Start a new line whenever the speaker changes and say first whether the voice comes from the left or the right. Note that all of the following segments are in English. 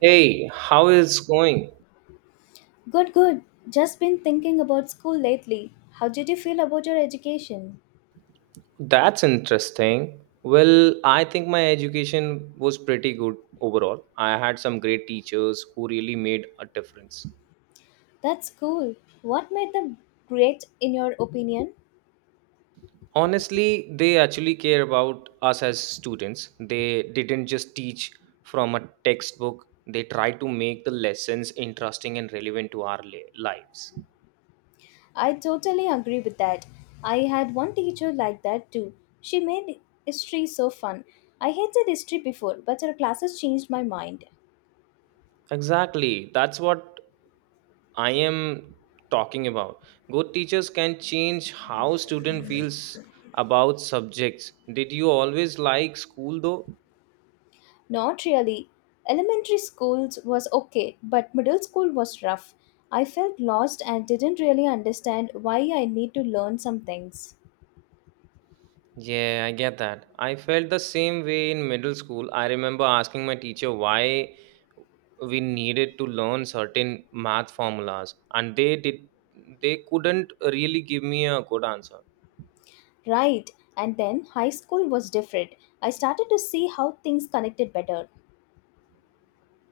right: Hey, how is going?
left: Good, good. Just been thinking about school lately. How did you feel about your education?
right: That's interesting. Well, I think my education was pretty good overall. I had some great teachers who really made a difference.
left: That's cool. What made them great, in your opinion?
right: Honestly, they actually care about us as students. They didn't just teach from a textbook. They tried to make the lessons interesting and relevant to our lives.
left: I totally agree with that. I had one teacher like that too. She made history so fun. I hated history before, but her classes changed my mind.
right: Exactly. That's what I am talking about. Good teachers can change how student feels about subjects. Did you always like school though?
left: Not really. Elementary schools was okay, but middle school was rough. I felt lost and didn't really understand why I need to learn some things.
right: Yeah, I get that. I felt the same way in middle school. I remember asking my teacher why we needed to learn certain math formulas and they couldn't really give me a good answer.
left: Right, and then high school was different. I started to see how things connected better.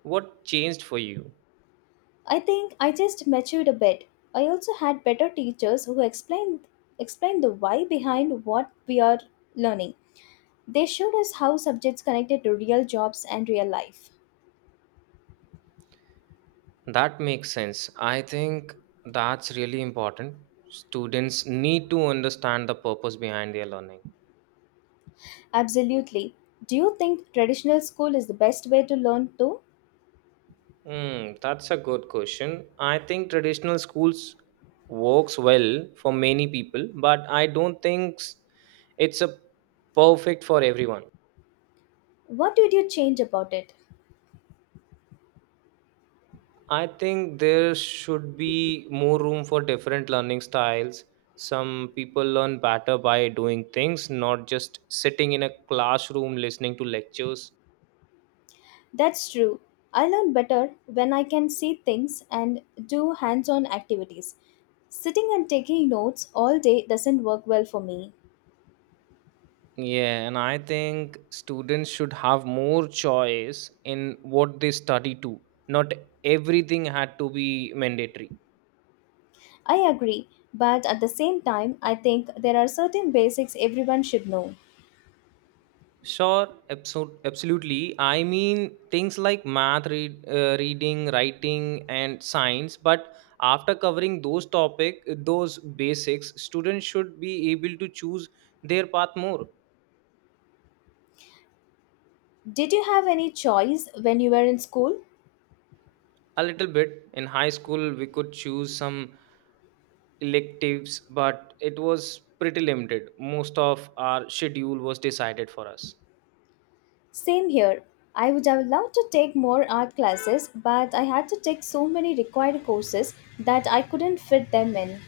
right: What changed for you?
left: I think I just matured a bit. I also had better teachers who explained the why behind what we are learning. They showed us how subjects connected to real jobs and real life.
right: That makes sense. I think that's really important. Students need to understand the purpose behind their learning.
left: Absolutely. Do you think traditional school is the best way to learn though?
right: That's a good question. I think traditional schools works well for many people, but I don't think it's a perfect for everyone.
left: What did you change about it?
right: I think there should be more room for different learning styles. Some people learn better by doing things, not just sitting in a classroom listening to lectures.
left: That's true. I learn better when I can see things and do hands on activities. Sitting and taking notes all day doesn't work well for me.
right: Yeah, and I think students should have more choice in what they study too. Not everything had to be mandatory.
left: I agree, but at the same time, I think there are certain basics everyone should know.
right: Sure, absolutely. I mean, things like math, reading, writing, and science. But after covering those basics, students should be able to choose their path more.
left: Did you have any choice when you were in school?
right: A little bit. In high school, we could choose some electives, but it was pretty limited. Most of our schedule was decided for us.
left: Same here. I would have loved to take more art classes, but I had to take so many required courses that I couldn't fit them in.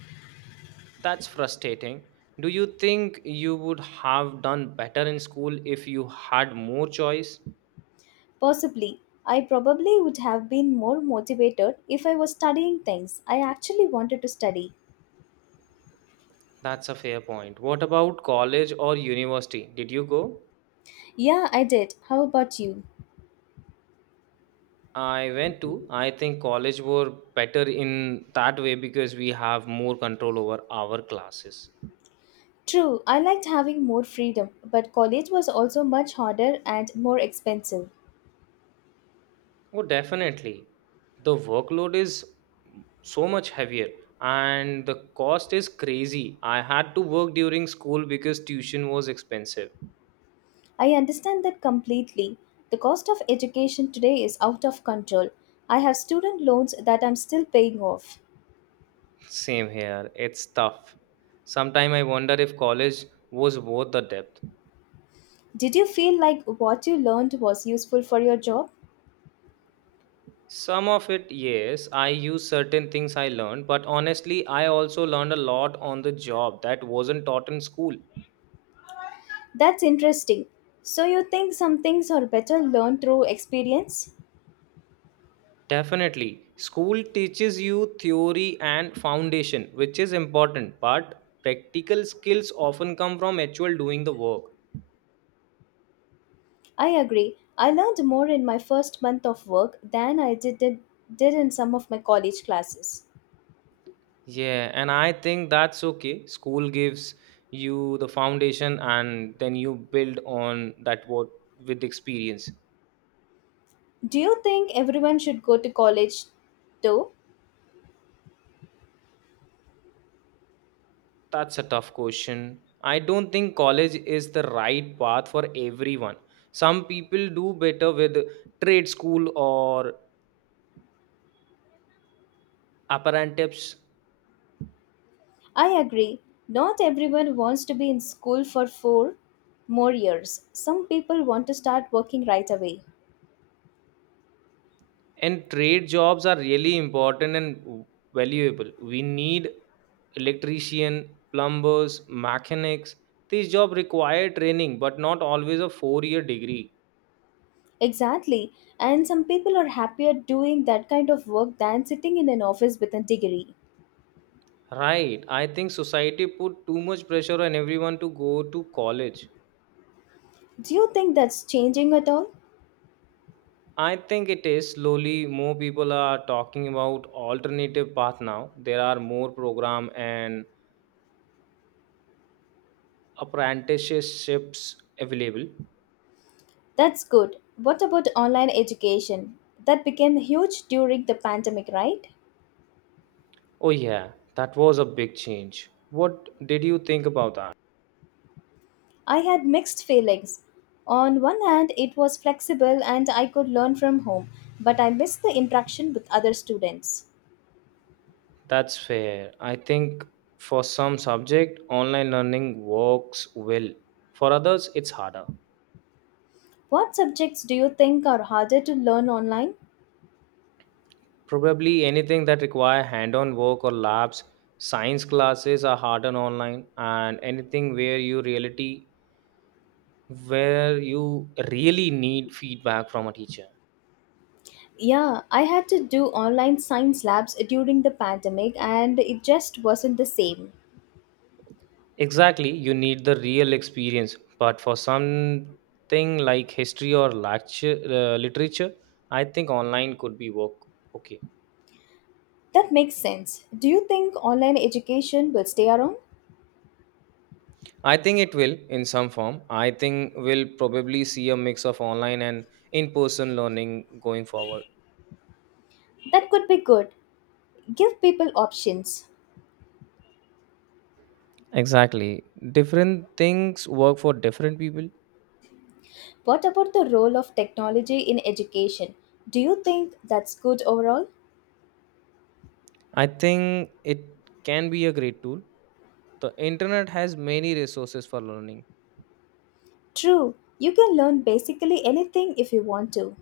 right: That's frustrating. Do you think you would have done better in school if you had more choice?
left: Possibly, I probably would have been more motivated if I was studying things I actually wanted to study.
right: That's a fair point. What about college or university? Did you go?
left: Yeah, I did. How about you?
right: I went to. I think college were better in that way because we have more control over our classes.
left: True, I liked having more freedom, but college was also much harder and more expensive.
right: Oh, definitely. The workload is so much heavier and the cost is crazy. I had to work during school because tuition was expensive.
left: I understand that completely. The cost of education today is out of control. I have student loans that I'm still paying off.
right: Same here. It's tough. Sometime I wonder if college was worth the depth.
left: Did you feel like what you learned was useful for your job?
right: Some of it, yes, I use certain things I learned, but honestly, I also learned a lot on the job that wasn't taught in school.
left: That's interesting. So, you think some things are better learned through experience?
right: Definitely. School teaches you theory and foundation, which is important, but practical skills often come from actual doing the work.
left: I agree. I learned more in my first month of work than I did in some of my college classes.
right: Yeah, and I think that's okay. School gives you the foundation and then you build on that what with experience.
left: Do you think everyone should go to college though?
right: That's a tough question. I don't think college is the right path for everyone. Some people do better with trade school or apprenticeships.
left: I agree. Not everyone wants to be in school for four more years. Some people want to start working right away.
right: And trade jobs are really important and valuable. We need electrician, plumbers, mechanics. These jobs require training, but not always a four-year degree.
left: Exactly. And some people are happier doing that kind of work than sitting in an office with a degree.
right: Right. I think society put too much pressure on everyone to go to college.
left: Do you think that's changing at all?
right: I think it is slowly more people are talking about alternative path now. There are more program and apprenticeships available.
left: That's good. What about online education? That became huge during the pandemic, right?
right: Oh, yeah, that was a big change. What did you think about that?
left: I had mixed feelings. On one hand, it was flexible and I could learn from home, but I missed the interaction with other students.
right: That's fair. I think for some subject, online learning works well. For others, it's harder.
left: What subjects do you think are harder to learn online?
right: Probably anything that require hand-on work or labs, science classes are harder online, and anything where you really need feedback from a teacher.
left: Yeah, I had to do online science labs during the pandemic and it just wasn't the same.
right: Exactly, you need the real experience. But for something like history or literature, I think online could be work. Okay,
left: That makes sense. Do you think online education will stay around?
right: I think it will in some form. I think we'll probably see a mix of online and in-person learning going forward.
left: That could be good. Give people options.
right: Exactly, different things work for different people.
left: What about the role of technology in education? Do you think that's good overall?
right: I think it can be a great tool. The internet has many resources for learning.
left: True, you can learn basically anything if you want to.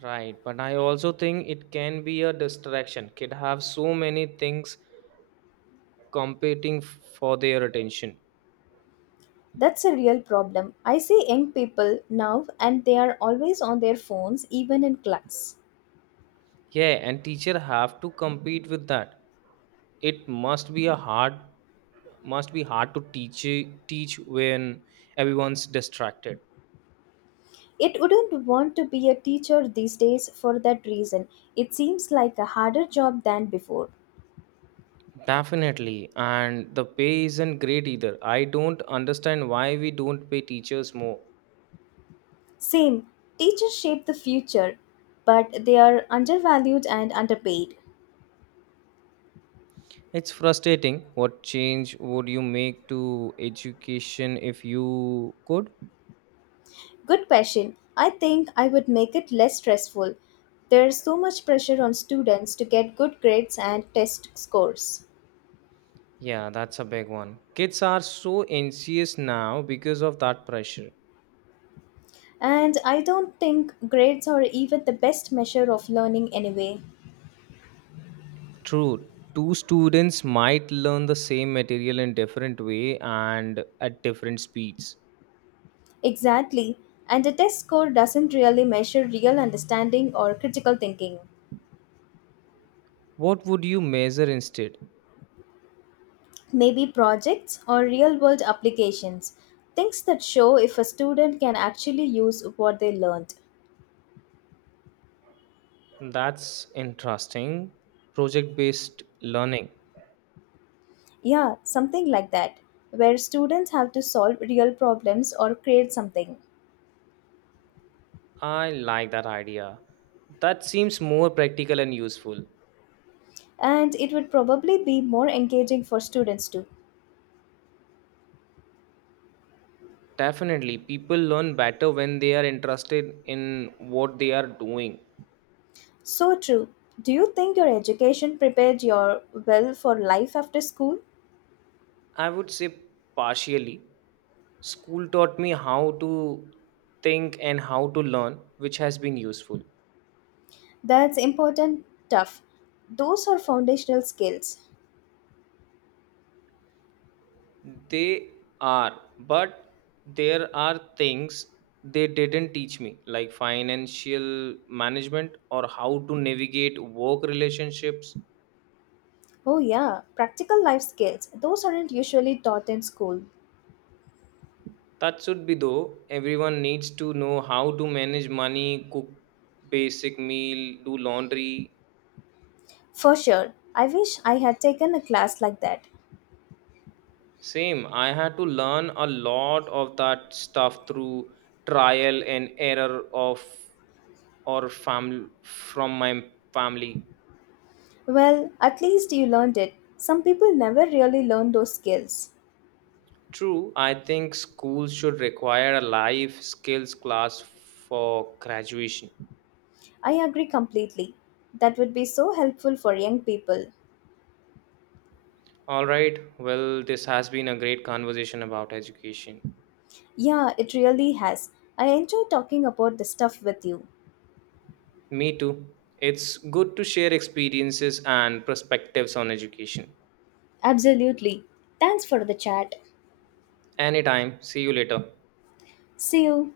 right: Right, but I also think it can be a distraction. Kid have so many things competing for their attention.
left: That's a real problem. I see young people now and they are always on their phones even in class.
right: Yeah, and teacher have to compete with that. It must be hard to teach when everyone's distracted.
left: It wouldn't want to be a teacher these days for that reason. It seems like a harder job than before.
right: Definitely, and the pay isn't great either. I don't understand why we don't pay teachers more.
left: Same, teachers shape the future, but they are undervalued and underpaid.
right: It's frustrating. What change would you make to education if you could?
left: Good question. I think I would make it less stressful. There's so much pressure on students to get good grades and test scores.
right: Yeah, that's a big one. Kids are so anxious now because of that pressure.
left: And I don't think grades are even the best measure of learning anyway.
right: True, two students might learn the same material in different way and at different speeds.
left: Exactly. And a test score doesn't really measure real understanding or critical thinking.
right: What would you measure instead?
left: Maybe projects or real world applications. Things that show if a student can actually use what they learned.
right: That's interesting. Project-based learning.
left: Yeah, something like that, where students have to solve real problems or create something.
right: I like that idea. That seems more practical and useful.
left: And it would probably be more engaging for students too.
right: Definitely, people learn better when they are interested in what they are doing.
left: So true. Do you think your education prepared your well for life after school?
right: I would say partially. School taught me how to think and how to learn, which has been useful.
left: That's important tough. Those are foundational skills.
right: They are, but there are things they didn't teach me, like financial management or how to navigate work relationships.
left: Oh yeah, practical life skills. Those aren't usually taught in school.
right: That should be though. Everyone needs to know how to manage money, cook basic meal, do laundry.
left: For sure. I wish I had taken a class like that.
right: Same, I had to learn a lot of that stuff through trial and error from my family.
left: Well, at least you learned it. Some people never really learn those skills.
right: True, I think schools should require a life skills class for graduation.
left: I agree completely. That would be so helpful for young people.
right: All right, well, this has been a great conversation about education.
left: Yeah, it really has. I enjoy talking about this stuff with you.
right: Me too. It's good to share experiences and perspectives on education.
left: Absolutely. Thanks for the chat.
right: Anytime, see you later.
left: See you.